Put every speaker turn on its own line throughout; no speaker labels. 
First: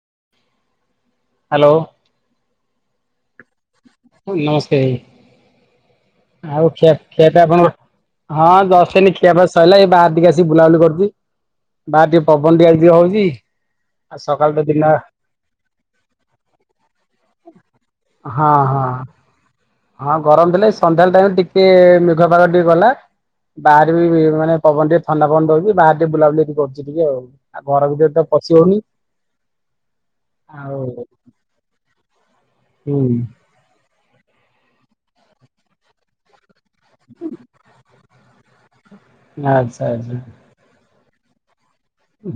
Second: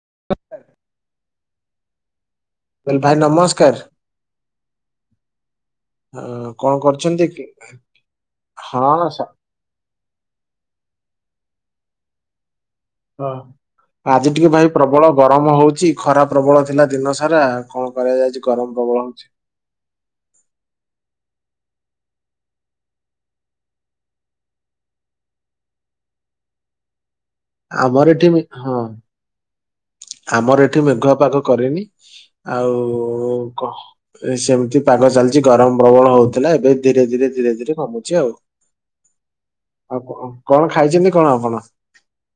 [unintelligible]
Hello
କହିଲି ଭାଇ ନମସ୍କାର
ନମସ୍କାର।
ଅ,
ଆଉ
କଣ
ଖି
କରୁଛନ୍ତି କି?
ଖିଆପିଆ କଣ ହଁ ଯଷ୍ଟ୍ ଏଇନେ ଖିଆପିଆ ସରିଲା ଏଇ ବାହାରେ ଟିକେ ଆସିକି ବୁଲାବୁଲି କରୁଚି ବାହାରେ ଟିକେ ପବନ ଟିକେ ଆଜି ଟିକେ ହଉଛି।
ହ
ଆଉ
ଆଜି ଟିକେ
ସକାଳୁ ତ
ଭାଇ
ଦିନ
ପ୍ରବଳ ଗରମ ହଉଚି ଖରା ପ୍ରବଳ ଥିଲା ଦିନ ସାରା କଣ କରିବା ଯେ ଆଜି
ହଁ
ଗରମ
ହଁ
ପ୍ରବଳ ହଉଛି।
ହଁ ଗରମ ଥିଲେ ସନ୍ଧ୍ୟାବେଳ ଟିକେ ମେଘୁଆ ପାଗ ଟିକେ ଗଲା। ବାହାରେ ବି ମାନେ ପବନ ଟିକେ ଥଣ୍ଡା ପବନ ଦଉଚି ବାହାରେ ଟିକେ ବୁଲାବୁଲି ଟିକେ କରୁଚି ଟିକେ ଆଉ। ଆଉ ଘର
ଆମର
ଭିତରେ ତ
ଏଠି ମେ-
ପଶି
ହଁ
ହଉନି।
ଆମର
ଆଉ
ଏଠି ମେଘୁଆ ପାଗ କରେନି ଆଉ
ହୁଁ
କ ଏ ସେମିତି ପାଗ ଚାଲିଚି ଗରମ ପ୍ରବଳ ହଉଥିଲା ଏ ଏ ଧୀରେ ଧୀରେ ଧୀରେ ଧୀରେ କମୁଚି ଆଉ
ଆଚ୍ଛା
ଆଉ
ଆଚ୍ଛା।
କଣ କଣ ଖାଇଛନ୍ତି? କଣ ଆପଣ?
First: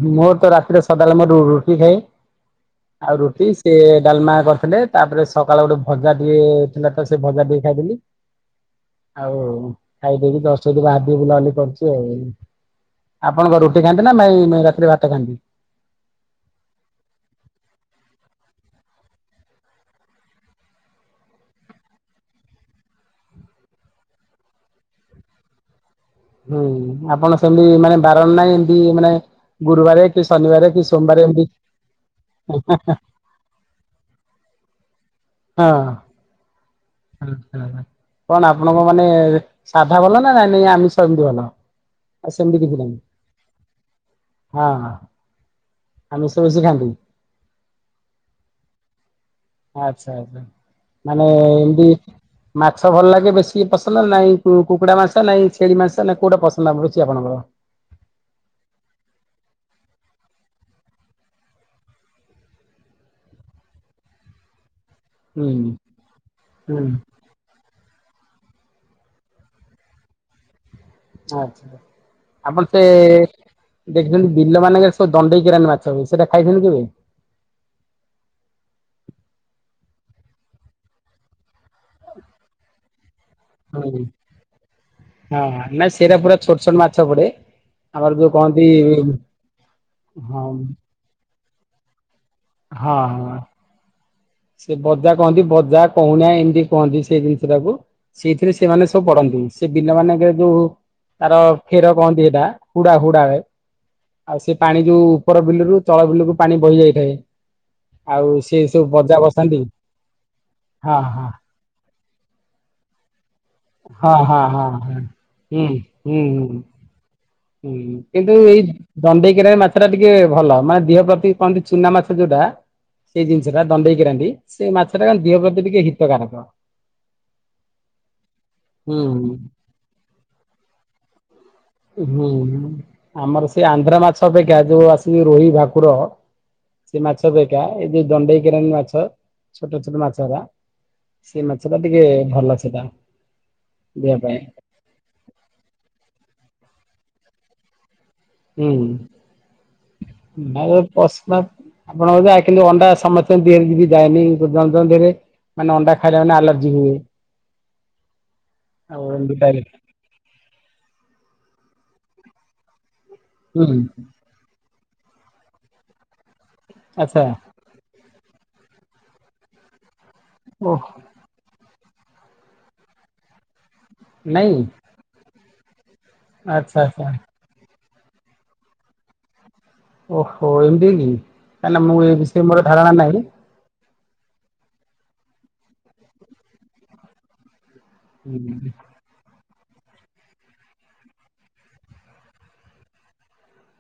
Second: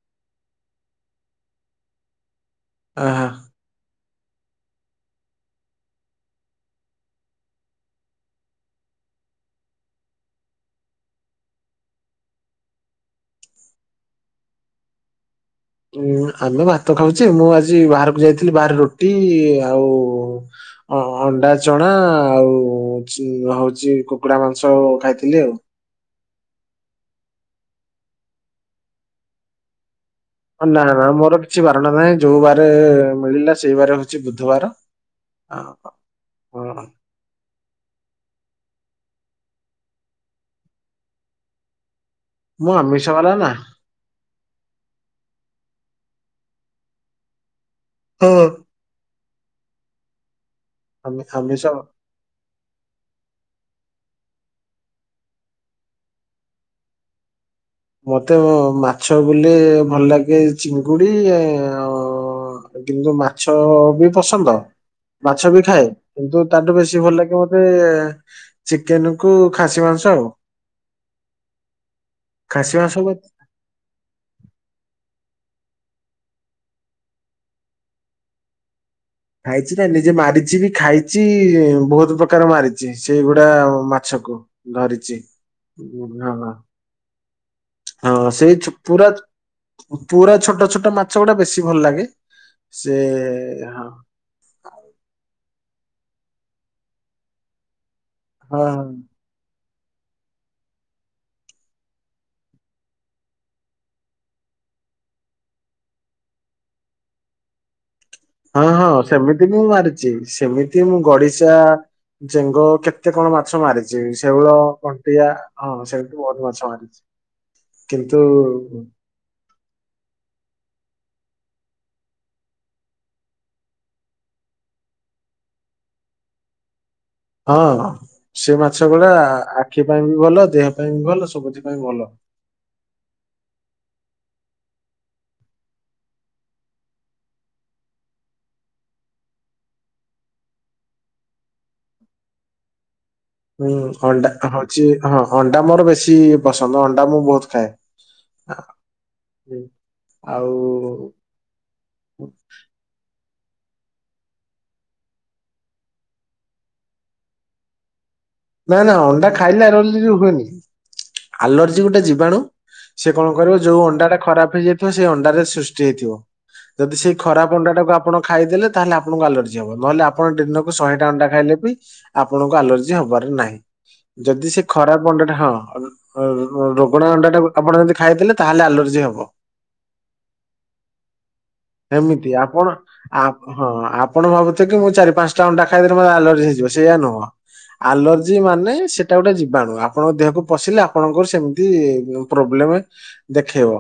ମୋର ତ ରାତିରେ ସଦାବେଳେ ମୋର ରୁଟି ଖାଏ ଆଉ
ଆହା
ରୁଟି ସେ ଡାଲମା କରିଥିଲେ ତାପରେ ସକାଳେ ଗୋଟେ ଭଜା ଟିକେ ଥିଲା ତ ସେ ଭଜା ଟିକେ ଖାଇଦେଲି। ଆଉ ଖାଇଦେଇକି ଜଷ୍ଟ ବାହାରେ ଟିକେ ବୁଲାବୁଲି କରୁଚି ଆଉ। ଆପଣଙ୍କ ରୁଟି ଖାଆନ୍ତି ନା ମାଇ ରାତିରେ ଭାତ ଖାଆନ୍ତି?
ମୁଁ ଖାଲି ଭାତ ଖାଉଚି ମୁଁ ଆଜି ବାହାରକୁ ଯାଇଥିଲି ବାହରେ ରୁଟି ଆଉ ଅ ଅଣ୍ଡା ଚଣା ଆଉ ଚି ହଉଚି କୁକୁଡ଼ା ମାଂସ ଖାଇଥିଲି ଆଉ।
ହୁଁ ଆପଣ ସେମିତି ମାନେ ବାରଣ ନାହିଁ ଏମିତି କି ମାନେ ଗୁରୁବାର
ନା ନା ମୋର କିଛି ବାରଣ ନାହିଁ ଯୋଉ ବାର ମିଳିଲା ସେଇ ବାରେ ହଉଚି ବୁଧବାର।
ହଁ।
ହଁ
[unintelligible] କଣ ଆପଣଙ୍କ ମାନେ ସାଧା ଭଲ ନା ନାଇ ନାଇ ଆମିଷ ଏମିତି ଭଲ? ଆଉ ସେମିତି କିଛି
ମୁଁ
ନାହିଁ
ଆମିିଷ ବାଲା ନା।
ହଁ ଆମିସ ବେସି ଖାଆନ୍ତି।
ହଁ।
ଆଛା ଆଛା
ଆମି
ମାନେ
ଆମିଷ
ଏମିତି ମାଛ ଭଲ ଲାଗେ ବେଶୀ ପସନ୍ଦ ନାଇଁ କୁକୁଡ଼ା ମାସ ନାଇଁ ଛେଳି ମାସ ନାାଇଁ କୋଉଟା ପସନ୍ଦ ଆ ପୁଛି ଆପଣଙ୍କର?
ମତେ ମାଛ ବୋଲେ ଭଲ ଲାଗେ ଚିଙ୍ଗୁଡି ଆଉ କିନ୍ତୁ ମାଛ ବି ପସନ୍ଦ
ହୁଁ
ମାଛ ବି ଖାଏ କିନ୍ତୁ ତାଠୁ
ହୁଁ
ବେଶୀ ଭଲ ଲାଗେ ମତେ ଚିକେନ କୁ ଖାସି ମାଂସ ଆଉ।
ଆଛା ଆପଣ
ଖାସି
ସେ
ମାଂସ କ
ଦେଖିଛନ୍ତି ବିଲ ମାନଙ୍କରେ ଦଣ୍ଡେଇ କିରାଣୀ ମାଛ ସେଟା ଖାଇନ କେବେ
ଖାଇଛି ନା ନିଜେ ମାରିଛି ବି ଖାଇଛି ବହୁତ ପ୍ରକାର ମାରିଛି। ସେଇଗୁଡା
ହୁଁ
ମାଛକୁ ଧରିଛି
ହଁ ନାଇଁ
ହଁ
ସେଇଟା ପୁରା
ହଁ।
ଛୋଟ ଛୋଟ ମାଛ ପଡେ। ଆମର
ହଁ
ଯୋଉ
ସେଇ
କହନ୍ତି
ପୁରା ପୁରା
ହଁ
ଛୋଟ ଛୋଟ ମାଛ ଗୁଡା ବେଶୀ ଭଲ ଲାଗେ। ସେ
ହଁ ହଁ
ହଁ
ସେ ବଜା କହନ୍ତି। ଯାହା କହୁନା ଏମିତି କୁହନ୍ତି ସେଇ ଜିନିଷ ଟାକୁ ସେଇଥିରେ
ହଁ
ସେମାନେ ସବୁ ପଢନ୍ତି। ସେ ବିଲ ମାନଙ୍କ ଯୋଉ ତାର କ୍ଷେର କହନ୍ତି ସେଟା ହୁଡା ହୁଡାରେ ଆଉ ସେ ପାଣି ଯୋଉ ଉପର ବିଲରୁ ଚଳ ବିଲକୁ ପାଣି ବହି ଯାଇଥାଏ। ଆଉ ସେ
ହଁ
ସବୁ
ହଁ
ବଜା
ସେମିତି ବି
ବସାନ୍ତି
ମୁଁ ମାରିଛି ସେମିତି ମୁଁ
ହଁ ହଁ
ଗଡିଶା ଜେଙ୍ଗ କେତେ କଣ ବା? ମାଛ ମାରିଛି
ହଁ ହଁ
ଶେଉଳ
ହଁ ହଁ।
କଣ୍ଟିଆ
ହୁଁ
ହଁ ସେଉ
ହୁଁ ହୁଁ
ବହୁତ ମାଛ ମାରିଛି।
ହୁଁ କିନ୍ତୁ ଏଇ ଦଣ୍ଡେଇ ମାଛ ଟା ଟିକେ ଭଲ ମାନେ ଦେହ ପ୍ରତି କଣନ୍ତି ଚୁନା ମାଛ ଯୋଉଟା ସେଇ ଜିନିଷ ଟା ଦଣ୍ଡେଇକି ରାନ୍ତି ସେଇ ମାଛ ଟା କ ଦେିହ ପ୍ରତି ଟିକେ ହିତକାରକ।
ହଁ ସେ ମାଛ
ହୁଁ
ଗୁଡା ଆଖି ପାଇଁ ବି ଭଲ ଦେହ ପାଇଁ ବି ଭଲ ସବୁଥି ପାଇଁ ଭଲ।
ହୁଁ ଆମର ସେ ଆନ୍ଧ୍ରା ମାଛ ଅପେକ୍ଷା ଯୋଉ ଆସିବି ରୋହି ଭାକୁର ସେ ମାଛ ବା ଦଣ୍ଡେଇ କିରଣ ମାଛ ଛୋଟ ଛୋଟ ମାଛରା ସେ ମାଛ ଟା ଟିକେ ଭଲ ସେଟା।
ହୁଁ
ଦେହ ପାଇଁ।
ଅଣ୍ଡା ହଉଛି ହଁ ଅଣ୍ଡା ମୋର ବେଶୀ ପସନ୍ଦ ଅଣ୍ଡା ମୁଁ ବହୁତ ଖାଏ। ହୁଁ। ଆଉ
ଆପଣଙ୍କ କିନ୍ତୁ ଅଣ୍ଡା ସମ ରେ ଯ ଯାଏନିରେ ମାନେ ଅଣ୍ଡା ଖାଇଲା ମାନେ ଆଲର୍ଜି ହୁଏ।
ନା ନା
ଆଉ
ଅଣ୍ଡା
ଏମିତି
ଖାଇଲେ ଆ ର ହୁଏନି ଆଲର୍ଜି ଗୋଟେ ଜୀବାଣୁ ସେ କଣ କରିବ
ହୁଁ
ଯୋଉ ଅଣ୍ଡା ଟା ଖରାପ ହେଇଯାଇଥିବ ସେଇ ଅଣ୍ଡାରେ ସୃଷ୍ଟି ହେଇଥିବ। ଯଦି ସେଇ
ଆଚ୍ଛା
ଖରା ଅଣ୍ଡା ଟାକୁ ଆପଣ ଖାଇଦେଲେ ତାହେଲେ ଆପଣଙ୍କୁ ଆଲର୍ଜି ହବ ନହେଲେ ଆପଣ ଦିନକୁ
ଓହ
ଶହେଟା ଅଣ୍ଡା ଖାଇଲେ ବି ଆପଣଙ୍କୁ ଆଲର୍ଜି ହବାର ନାହିଁ। ଯଦି
ନାଇଁ
ସେ ଖରାପ ଅଣ୍ଡାଟା ହଁ
ଆଚ୍ଛା ଆଚ୍ଛା
ରୋଗଣା ଅଣ୍ଡା ଟା ଆପଣ ଦି ଖାଇଦେଲେ ତାହେଲେ ଆଲର୍ଜି ହବ।
ଓହୋ ଏମିତି କି କାହିଁକିନା ମୁଁ ଏ
ଏମିତି
ବିଷୟରେ ମୋର
ଆପଣ
ଧାରଣା ନାହିଁ।
ଆପ୍ ହଁ ଅଁ ଆପ ଆପଣ ଭାବୁଥିବେ କି ମୁଁ ଚାରି ପାଞ୍ଚଟା ଅଣ୍ଡା ଖାଇଦେଲେ ମେ ଆଲର୍ଜି ହେଇଯିବ ସେଇଆ ନୁହଁ। ଆଲର୍ଜି ମାନେ ସେଇଟା ଗୋଟେ ବାଣୁ ଆପଣଙ୍କ ଦେହକୁ ପଶିଲେ ଆପଣଙ୍କର ସେମତି ପ୍ରୋବ୍ଲେମ୍ ଦେଖେଇବ।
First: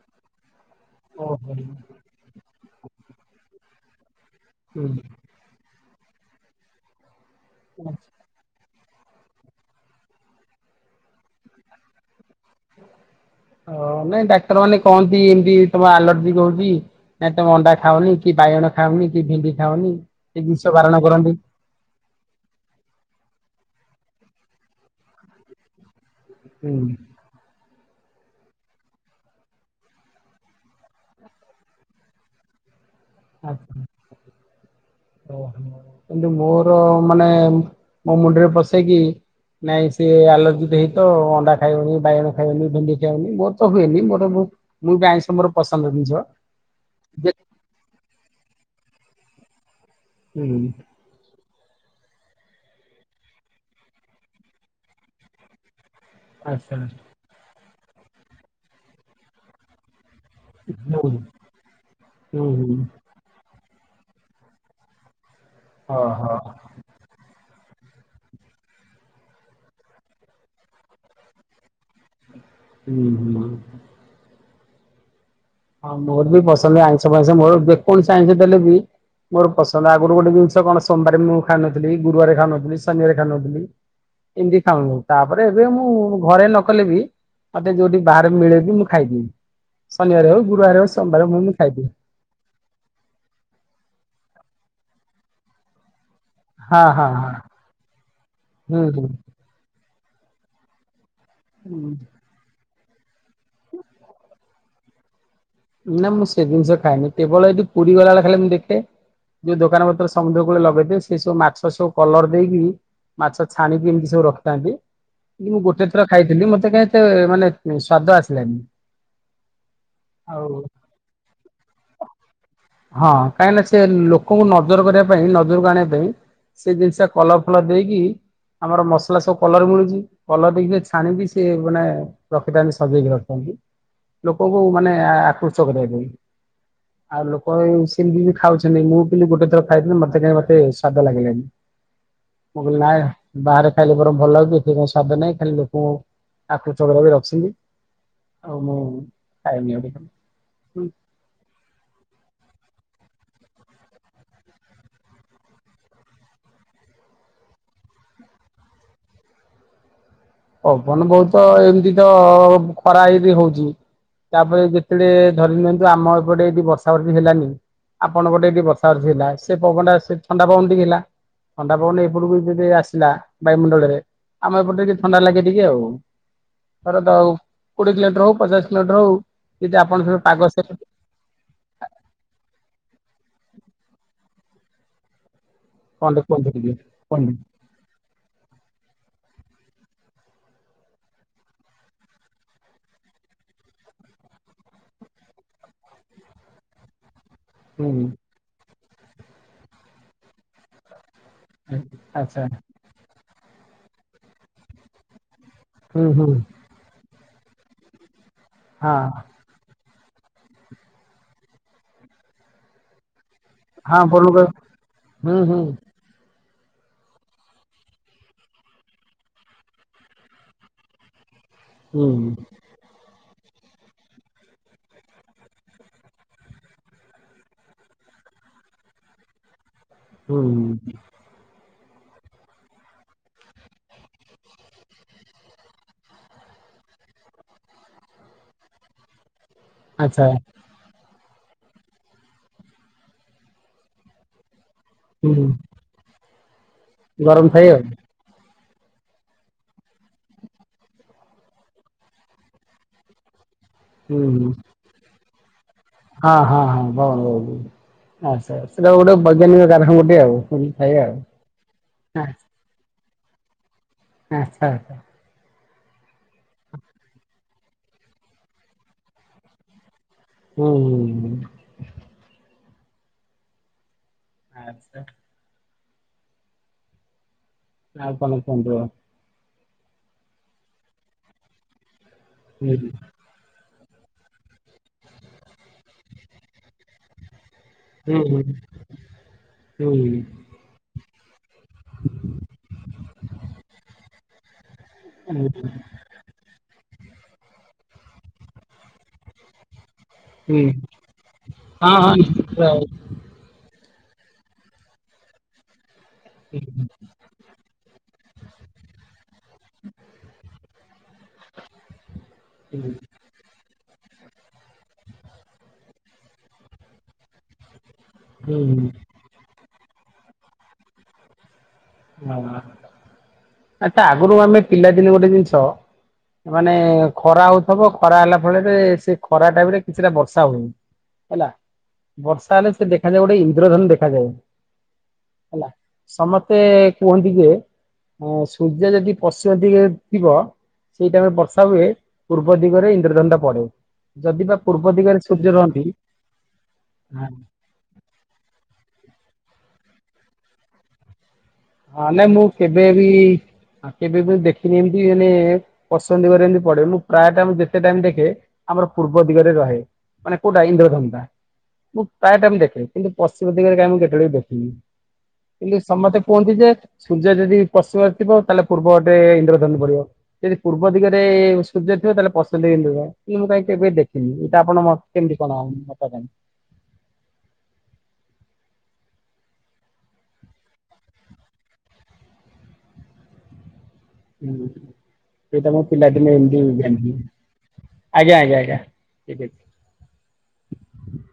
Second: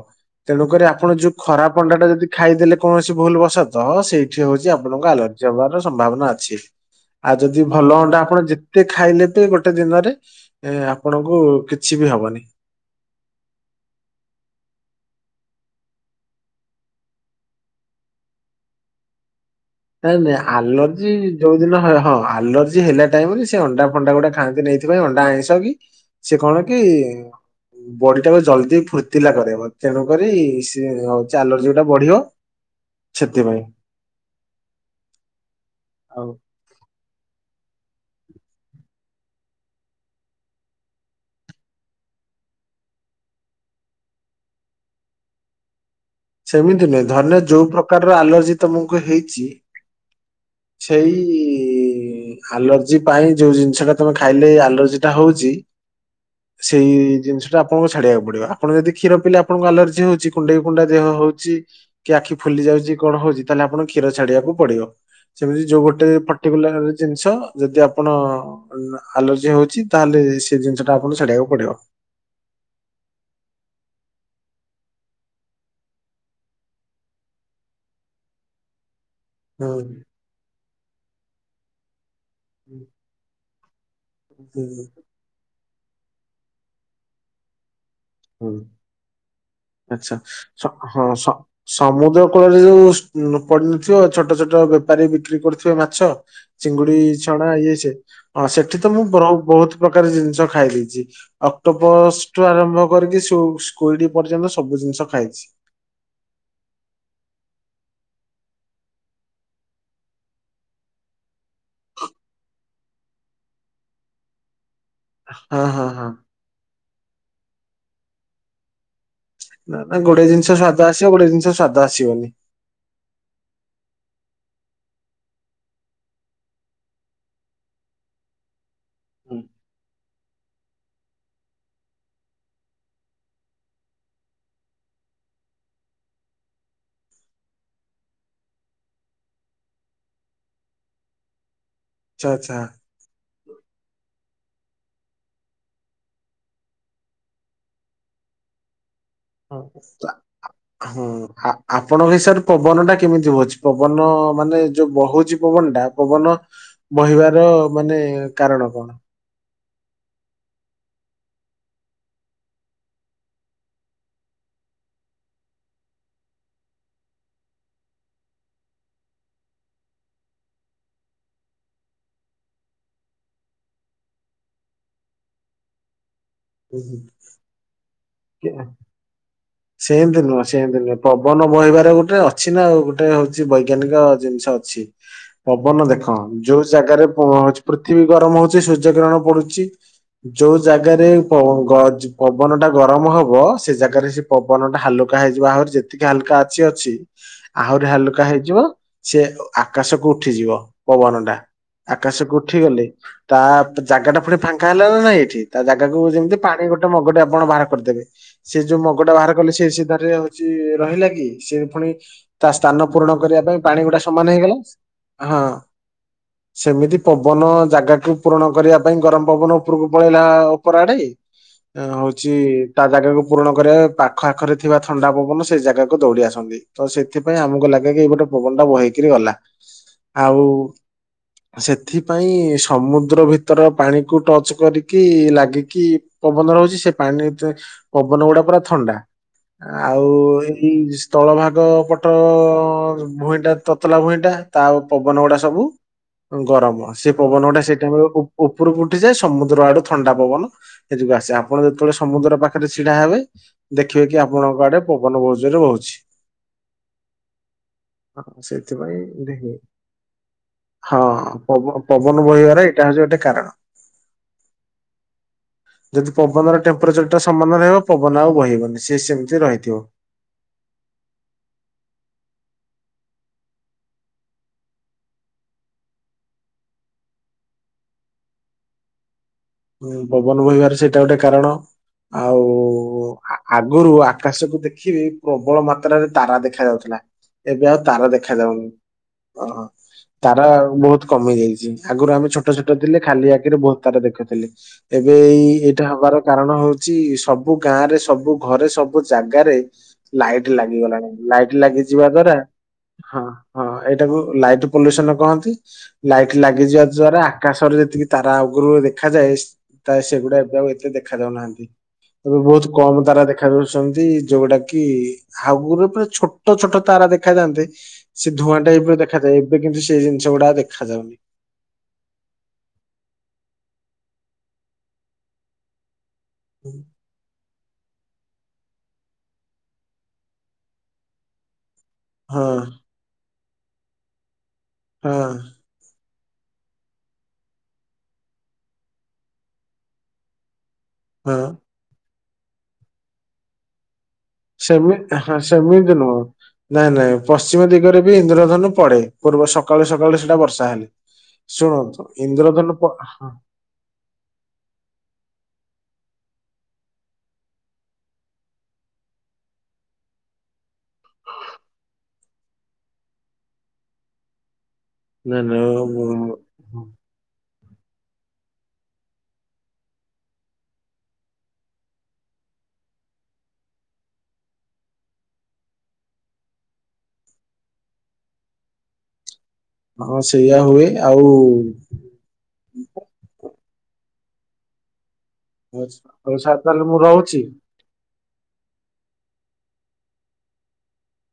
ତେଣୁକରି ଆପଣ ଯୋଉ
ଓହୋ
ଖରାପ ଅଣ୍ଡା ଟା ଯଦି ଖାଇଦେଲେ କୌଣସି ଭୁଲ ବସତ ସେଇ ଠି ହଉଚି
ହୁଁ
ଆପଣଙ୍କ ଆଲର୍ଜି ହବାର ସମ୍ଭାବନା ଅଛି ଆଉ ଯଦି ଭଲ ଅଣ୍ଡା ଆପଣ ଯେ ଟିକେ ଖାଇଲେ ତି ଗୋଟେ ଦିନରେ ଆପଣଙ୍କୁ କିଛି ବି ହବନି।
ହଅ ନାଇଁ ଡାକ୍ତର ମାନେ କହନ୍ତି ଏମତି ତମ ଆଲର୍ଜିିକ ହଉଚି ନାଇଁ ତମେ ଅଣ୍ଡା ଖାଉନି କି ବାଇଗଣ ଖାଅନି କି ଭି
ନାଇଁ ନାଇଁ ଆଲର୍ଜି ଯୋଉ ଦିନ ହଁ ଆଲର୍ଜି ହେଲା ଟାଇମରେ ସେ ଅଣ୍ଡା ଫଣ୍ଡା ଗୁଟା ଖାଆନ୍ତିନି ଏଇଥିପାଇଁ ଅଣ୍ଡା ଅଇଁଶ କି ସିଏ କଣ କି?
ହୁଁ
ବଡି ଟାକୁ ଜଲଦି ଫୁର୍ତିଲା କରୋଇବ ତେଣୁକରି ସ୍ -ହଉ ଆଲର୍ଜିଟା ବଢିବ। ସେଥିପାଇଁ।
ଆଚ୍ଛା ଓହୋ
ଆଉ
କିନ୍ତୁ ମୋର ମାନେ ମୋ ମୁଣ୍ଡରେ ପଶେ କି ନାଇଁ ସିଏ ଆଲର୍ଜିି ଦେଇ ତ ଅଣ୍ଡା ଖାଇବନି, ବାଇଗଣ ଖାଇବନି, ଭିଣ୍ଡି ଖାଇବନି, ମୋର ତ ହୁଏନି ବଟ୍ ମୁଁ ମୁଁ ବି ଆାଇଁଷ ମୋର ପସନ୍ଦ। ଜିନିଷ
ସେମିତି ନୁହେଁ
ଯେ
ଧରିନେ ଯୋଉ ପ୍ରକାରର ଆଲର୍ଜି ତମକୁ ହେଇଚି
ହୁଁ
ସେଇ ଇ ଆଲର୍ଜି ପାଇଁ ଯୋଉ ଜିନିଷ ଟା ତମେ ଖାଇଲେ ଆଲର୍ଜି ଟା ହଉଚି।
ଆଚ୍ଛା
ସେଇ ଜିନିଷଟା ଆପଣଙ୍କୁ ଛାଡିବାକୁ ପଡିବ। ଆପଣ ଯଦି କ୍ଷୀର ପିଇଲେ ଆପଣଙ୍କୁ ଆଲର୍ଜି ହଉଚି କୁଣ୍ଡେଇ କୁଣ୍ଡା ଦେହ
ହୁଁ
ହଉଚି, କି ଆଖି ଫୁଲି
ହୁଁ
ଯାଉଚି କଣ ହଉଚି ତାହେଲେ ଆପଣଙ୍କୁ କ୍ଷୀର ଛାଡିଆକୁ ପଡିବ। ସେମିତି ଯୋଉ ଗୋଟେ
ଓହୋ
ପର୍ଟିକୁଲାର ଜିନଷ ଯଦି ଆପଣ ଆଳ ଆଲର୍ଜି ହଉଚି ତାହେଲେ ସେ ଜିନିଷ ଟା ଆପଣଙ୍କୁ ଛଡିବାକୁ ପଡିବ।
ହୁଁ ହୁଁ। ହଁ ମୋର ବି ପସନ୍ଦ ଆଇଁଷଫାଇଁସ ମୋର ଯେକୌଣସି ଆଇଁଷ ଦେଲେ ବି ମୋର
ହୁଁ
ପସନ୍ଦ ଆଗରୁ ଗୋଟେ ଜିନିଷ କଣ ସୋମବାରେ ମୁଁ ଖାଉ ନଥିଲି ଗୁରୁବାରେ ଖାଉ ନଥିଲି ସନିବାରେ ଖାଉ ନଥିଲି। ଏନ୍ତି
ହୁଁ
ଖାଉନି ତାପରେ ଏବେ ମୁଁ ଘରେ ନ କଲେ ବି ମତେ ଯୋଉଠି ବାହାରେ
ହୁଁ।
ମିଳେ ବି ମୁଁ ଖାଇଦେବି ଶନିବାରେ ହଉ
ଶ
ଗୁରୁବାର ହଉ
ହଁ
ସୋମବାର
ଶ୍
ମୁଁ ମୁଁ ଖାଇଦିଏ
ସମୁଦ୍ର କୂଳରେ ଯୋଉ ଶ୍ ପଡିନଥିବ ଛୋଟ ଛୋଟ ଟଅ ବେପାରୀ ବିକ୍ରି କରୁଥିବେ ମାଛ
ହଁ ହଁ
ଚିଙ୍ଗୁଡିଇ
ହଁ
ଛଣା ଇଏସିଏ ହିଁ ସେଠି
ହୁଁ
ତ ମୁଁ
ହୁଁ।
ବ୍ର ବହୁତ। ପ୍ରକାର ଜିନିଷ ଖାଇ ଦେଇଚି
ହୁଁ।
ଅକ୍ଟୋପସ୍ ଠୁ ଆରମ୍ଭ କରିକି ସ୍କୁ ସ୍କୁଇଡି ପର୍ଯ୍ୟନ୍ତ ସବୁ ଜିନିଷ ଖାଇଚି।
ନାଁ ମୁଁ ସେ ଜିନିଷ ଖାଏନି କେବଳ ଏଇଠି ପୁରୀ ଗଲାବେଳେ ଖାଲି ମୁଁ ଦେଖେ ଯୋଉ ଦୋକାନ ପତ୍ର ସମୁଦ୍ର କୂଳେ ଲଗେଇଥିଲେ ସେ ସବୁ ମାଛ ସବୁ କଲର ଦେଇକି ମାଛ ଛାଣିକି ଏମତି ସବୁ ରଖିଥାନ୍ତି। ମୁଁ
ହଁ ହଁ
ଗୋଟେ ଥର
ହଁ
ଖାଇଥିଲି ମତେ କାଇଁ ଏତେ ମାନେ ସ୍ଵାଦ ଆସିଲାନି।
ନା ନା ଗୋଟେ
ଆଉ
ଜିନିଷ ସ୍ୱାଦ ଆସିବ ଗୋଟେ ଜିନିଷ ସ୍ୱାଦ ଆସିବନି।
ହଁ କାହିଁକି ନା ସେ ଲୋକଙ୍କୁ ନଜର କରିବା ପାଇଁ ନଜରକୁ ଆଣିବା ପାଇଁ ସେ ଜିନିଷ ଟା କଲର ଫଲର ଦେଇକି ଆମର ମସଲା ସବୁ
ହୁଁ।
କଲର ମିଳୁଚି କଲର ଦେଇକି ଛାଣିକି ସିଏ ମାନେ ରଖିଥାନ୍ତି ସଜେଇକି ରଖିଥାନ୍ତି।
[unintelligible]
ଲୋକଙ୍କୁ ମାନେ ଆ ଆକୃଷ୍ଟ କରିବା ପାଇଁ। ଆଉ ଲୋକବି ସେମତି ବି ଖାଉଛନ୍ତି ମୁଁ ବିଲି ଗୋଟେ ଥର ଖାଇଥିଲି ମତେ କାଇଁ ମତେ ସ୍ଵାଦ ଲାଗିଲାନି।
ଆଚ୍ଛା ଆଚ୍ଛା
ମୁଁ କଇଲି ନାଇଁ ବାହାରେ ଖାଇଲେ ବରଂ ଭଲ ଲାଗୁଚି ଏଠି କଣ ସ୍ୱାଦ ନାଇଁ ଖାଲି ଲୋକଙ୍କୁ ଆକୁର୍ଷ୍ଟ କରିଆ ପାଇଁ ରଖଛନ୍ତି। ଆଉ ମୁଁ
[unintelligible] ହୁଁ ଆ ଆପଣଙ୍କ ହିସାବରେ ପବନ ଟା କେମିତି ହୋଉଚି ପବନ ପବନ ମାନେ ଯୋଉ ବହୁଚି ପବନ ଟା ପବନ ବହିବାରଅ ମାନେ କାରଣ କଅଁ? କଣ?
ପବନ ବହୁତ ଏମତି ତ ଖରା ହେଇଟି ହୋଉଚି। ତାପରେ ଯେତେବେଳେ ଧରି ନିଅନ୍ତୁ ଆମ ଏପଟେ ଏଦି ବର୍ଷା ବର୍ଷୀ ହେଲାନି ଆପଣଙ୍କୋ ଟେ ଟିକେ ବର୍ଷ ଅର୍ଛି ହେଲା ସେ ପବନ ଟା ସେ ଥଣ୍ଡା ପବନ ଟିକେ ହେଲା। ଥଣ୍ଡାପବନ ଏପଟକୁ ଯଦି ଆସିଲା ବାୟୁମଣ୍ଡଳରେ ଆମେ ଏପଟେ ଥଣ୍ଡା ଲାଗେ ଟିକେ ଆଉ ଥର ତଉ କୋଡିଏ କିଲୋମିଟର ହଉ ପଚାଶ କିଲୋମିଟର ହଉ ଯଦି ଆପଣ ସବୁ
ସେମତି ନୁହଁ
ପାଗ ସେ
ସେମିତି ନୁହଁ ପବନ ବହିବାରେ ଗୋଟେ ଅଛି ନା ଆଉ ଗୋଟେ ହଉଛି ବୈଜ୍ଞାନିକ ଜିନିଷ ଅଛି। ପବନ ଦେଖ
କଣ କୁହନ୍ତୁ
ଯୋଉ
ଟିକେ
ଜାଗାରେ
କୁହନ୍ତୁ
ପୃଥିବୀ ଗରମ ହଉଛି ସୂର୍ଯ୍ୟ ଗିରଣ ପଡୁଛି। ଯୋଉ ଜାଗାରେ ପବନ ଟା ଗରମ ହବ ସେ ଜାଗାରେ ସେ ପବନ ଟା ହାଲୁକା ହେଇଯିବ ଆହୁରି ଯେତିକି ହାଲୁକା ଅଛି ଅଛି ଆହୁରି
ହୁଁ
ହାଲୁକା ହେଇଯିବ। ସେ ଆକାଶକୁ ଉଠିଯିବ ପବନ ଟା ଆକାଶକୁ
ଆଚ୍ଛା
ଉଠିଗଲେ ତା ଜାଗା ଟା ପୁଣି ଫାଙ୍କା ହେଲା ନା ନାଇଁ ଏଠି ତା ଜାଗାକୁ
ହୁଁ ହୁଁ
ଯେମିତି ପାଣି ଗୋଟେ ମଗଟେ ଆପଣ ବାହାର କରିଦେବେ
ହଁ
ଟା ବାହାର କଲେ ସେ ସିଧରେ ହଉଛି ରହିଲା କି ସେ ପୁଣି ତା ସ୍ଥାନ ପୂରଣ କରିବା ପାଇଁ ପାଣି ଗୋଟେ
ହଁ
ସମାନ
ବଲୁ
ହେଇଗଲା
ହୁଁ
ହଁ।
ହୁଁ
ସେମିତି ପବନ ଜାଗାକୁୁ ପୂରଣ କରିବା ପାଇଁ ଗରମ ପବନ ଉପରକୁ ପଳେଇଲା ଅପରା ଆଡେ
ହୁଁ
ହୋଉଛି ତା ଜାଗାକୁ ପୂରଣ କରିବା ପାଖ ଆଖରେ ଥିବା ଥଣ୍ଡା ପବନ ସେ ଜାଗାକୁ ଦୌଡି ଆସନ୍ତି ତ ସେଥିପାଇଁ ଆମକୁ ଲାଗେ କି ଏଇ ଗୋଟେ ପବନ ଟା ବୋଇକ କିରି ଗଲା ଆଉ
ହୁଁ
ସେ ଏଥିପାଇଁ ସମୁଦ୍ର ଭିତର ପାଣିକୁ ଟଚ କରିକି ଲାଗିକି ପବନ ରହୁଛି। ସେ ପାଣି ପବନ ଗୁଡା ପୁରା ଥଣ୍ଡା ଆଉ
ଆଚ୍ଛା
ଏଇ ସ୍ଥଳଭାଗ ପଟ ଭୂଇଁଟା ତତଲା ଭୁଇଁଟା ତା ପବନ ଗୁଡା
ହୁଁ
ସବୁ ଗରମ ସେ ପବନ
ଗରମ
ଗୁଡା
ଥାଏ ଆଉ
ସେଇଟମ ଉପରକୁ ଉଠିଯାଏ ସମୁଦ୍ର ଆଡୁ ଥଣ୍ଡା ପବନ ଏକୁ ଆସେ ଆପଣ ଯେତେବେଳେ ସମୁଦ୍ର ପାଖରେ ଛିଡା ହେବେ ଦେଖିବେ କି
ହୁଁ ହୁଁ
ଆପଣଙ୍କ ଆଡେ ପବନ ବହ ଜୋରେ ବହୁଛି।
ହଁ ହଁ ହଁ ହଉ ହଉ।
ହଁ ସେଥିପାଇଁ
ଗୋଟେ ଆଉ ଖାଇ
ହଁ
ଆଉ
ପ ପବନ ବହିବାରେ ଏଇଟା ହଉଛି ଗୋଟେ କାରଣ।
ଆଛା ଆଛା।
ଯଦି ପବନର ଟେମ୍ପରେଚରଟା ସମାନ ରହିବ ପବନ ଆଉ ବହିବନି ସେ ସେମିତି ରହିଥିବ।
ହୁଁ ହୁଁ। ଆଛା। ଆଉ କଣ [unintelligible]
ପବନ ବହିବାର ସେଇଟା ଗୋଟେ କାରଣ ଆଉ
ହୁଁ
ଗୋରୁ ଆକାଶକୁ ଦେଖିବେ ପ୍ରବଳ ମାତ୍ରାରେ ତାରା ଦେଖା ଯାଉଥିଲା। ଏବେ ଆଉ ତାର
ହୁଁ
ଦେଖାାଯାଉନି। ଓହ
ହୁଁ ହୁଁ
ତାରା ବହୁତ କମି ଯାଇଛି, ଆଗରୁ ଆମେ ଛୋଟ ଛୋଟ ଥିଲେ ଖାଲି ଆଖିରେ ବହୁତ ତାରା ଦେଖେ। ଏବେ ଏଇ ଏଇଟା ହବାର କାରଣ ହଉଛି ସବୁ ଗାଁ ରେ ସବୁ ଘରେ ସବୁ ଜାଗାରେ ଲାଇଟ
ହୁଁ
ଲାଗିଗଲାଣି ଲାଇଟ
ହଁ
ଲାଗିଯିବା
ହଁ
ଦ୍ଵାରା
ନିଶ୍ଚିତ ଆଉ
ହଁ ହଁ। ଏଇଟାକୁ ଲାଇଟ ପଲ୍ୟୁସନ କହନ୍ତି। ଲାଇଟ୍
ହୁଁ
ଲାଗିଯିବା ଦ୍ଵାରା ଆକାଶରେ ଯେତିକି ତାରା ଅଗରୁ ଦେଖ ଦେଖାଯାଏ ତା ସେଗୁଡା ଏବେ ଆଉ ଏତେ ଦେଖା ଯାଉନାହାନ୍ତି। ଏବେ ବହୁତ କମ ତାରା ଦେଖାଯାଉଛନ୍ତି। ଯୋଉଟା କି ଆଗରେ ପୁରା ଛୋଟ ଛୋଟ ତାରା ଦେଖାାଯାଆନ୍ତେ। ସେ ଧୂଆଁଟା ଏବେ ଦେଖାଯାଏ ଏବେ କିନ୍ତୁ ସେଇ ଜିନିଷ ଗୁଡା ଦେଖାାଯାଉନି।
ଆଛା ଆଗରୁ ଆମେ ପିଲାଦିନ ଗୋଟେ ଜିନିଷ ମାନେ ଖରା ହଉଛି ସବ ଖରା ହେଲା ଫଳରେ ସେ ଖରା ଟାଇମରେ କିଛିଟା ବର୍ଷା ହୁଏ, ହେଲା
ହଁ
ବର୍ଷା ହେଲେ ସେ ଦେଖାଯାଏ ଗୋଟେ ଇନ୍ଦ୍ରଧନୁ ଦେଖାଯାଏ।
ହଁ।
ହେଲା ସମସ୍ତେ କୁହନ୍ତି ଯେ ସୂର୍ଯ୍ୟ ଯଦି ପଶ୍ଚିମଦିଗରେ ଥିବ
ହଁ
ସେଇଟାଇମରେ ବର୍ଷା ହୁଏ ପୂର୍ବଦିଗରେ ଇନ୍ଦ୍ରଧନଟା ପଡେ। ଯଦି ବା ପୂର୍ବ
ସେମତି
ଦିଗରେ
ହ
ସୂର୍ଯ୍ୟ ରହନ୍ତି
ସେମିତି ନୁହଁ। ନାଇଁ ନାଇଁ ପଶ୍ଚିମ ଦିଗରେ ବି ଇନ୍ଦ୍ରଧନୁ ପଡେ ପୂର୍ବ ସକାଳୁ ସକାଳୁ ସେଟା ବର୍ଷା ହେଲେ। ଶୁଣନ୍ତୁ
ହଁ ନାଇଁ ମୁଁ
ଇନ୍ଦ୍ରଧନୁ ପ-
କେବେବ
ହଁ,
କେବେ ବି ଦେଖିନି ଏମତି ମେ ପଶ୍ଚିମ ଦିଗରେ ଏମିତି ପଡେ ମୁଁ ପ୍ରାୟ ଟମ ଯେତେ ଟାଇମ ଦେଖେ ଆମର ପୂର୍ବ ଦିଗରେ ରହେ। ମାନେ କୋଉଟା ଇନ୍ଦ୍ରଧନୁଟା ମୁଁ ପ୍ରାୟ ଟାଇମ ଦେଖେ କିନ୍ତୁ ପଶ୍ଚିମ ଦିଗରେ କାଁଇ ମୁଁ କେତେବେଳେ ବି ଦେଖିନି। କିନ୍ତୁ ସମସ୍ତେ
[unintelligible]
କୁହନ୍ତି ଯେ ସୂର୍ଯ୍ୟ ଯଦି ପଶ୍ଚିମ ଥିବ ତାହେଲେ ପୂର୍ବ ପଟେ ଇନ୍ଦ୍ରଧନୁ ପଡିବ ଯଦି ପୂର୍ବ ଦିଗରେ ସୂର୍ଯ୍ୟ ଥିବ ତାହେଲେ ପଶ୍ଚିମ ଦିଗ ଇ ମୁଁ କାଇଁ କେବେ ଦେଖିନି ଏଇଟା ଆପଣ ମ କେମିତି କଣନ ମ କ
[inaudible] ହଁ ସେଇଆ ହୁଏ ଆଉ
ହୁଁ ସେଇଟା ମୋ ପିଲାଦିନେ
ହଉ ସାର୍
ଏମିତି
ତାହେଲେ ମୁଁ
ଜାଣିଛି।
ରହୁଛି
ଆଜ୍ଞା ଆଜ୍ଞା ଆଜ୍ଞା ଠିକ ଅଛି।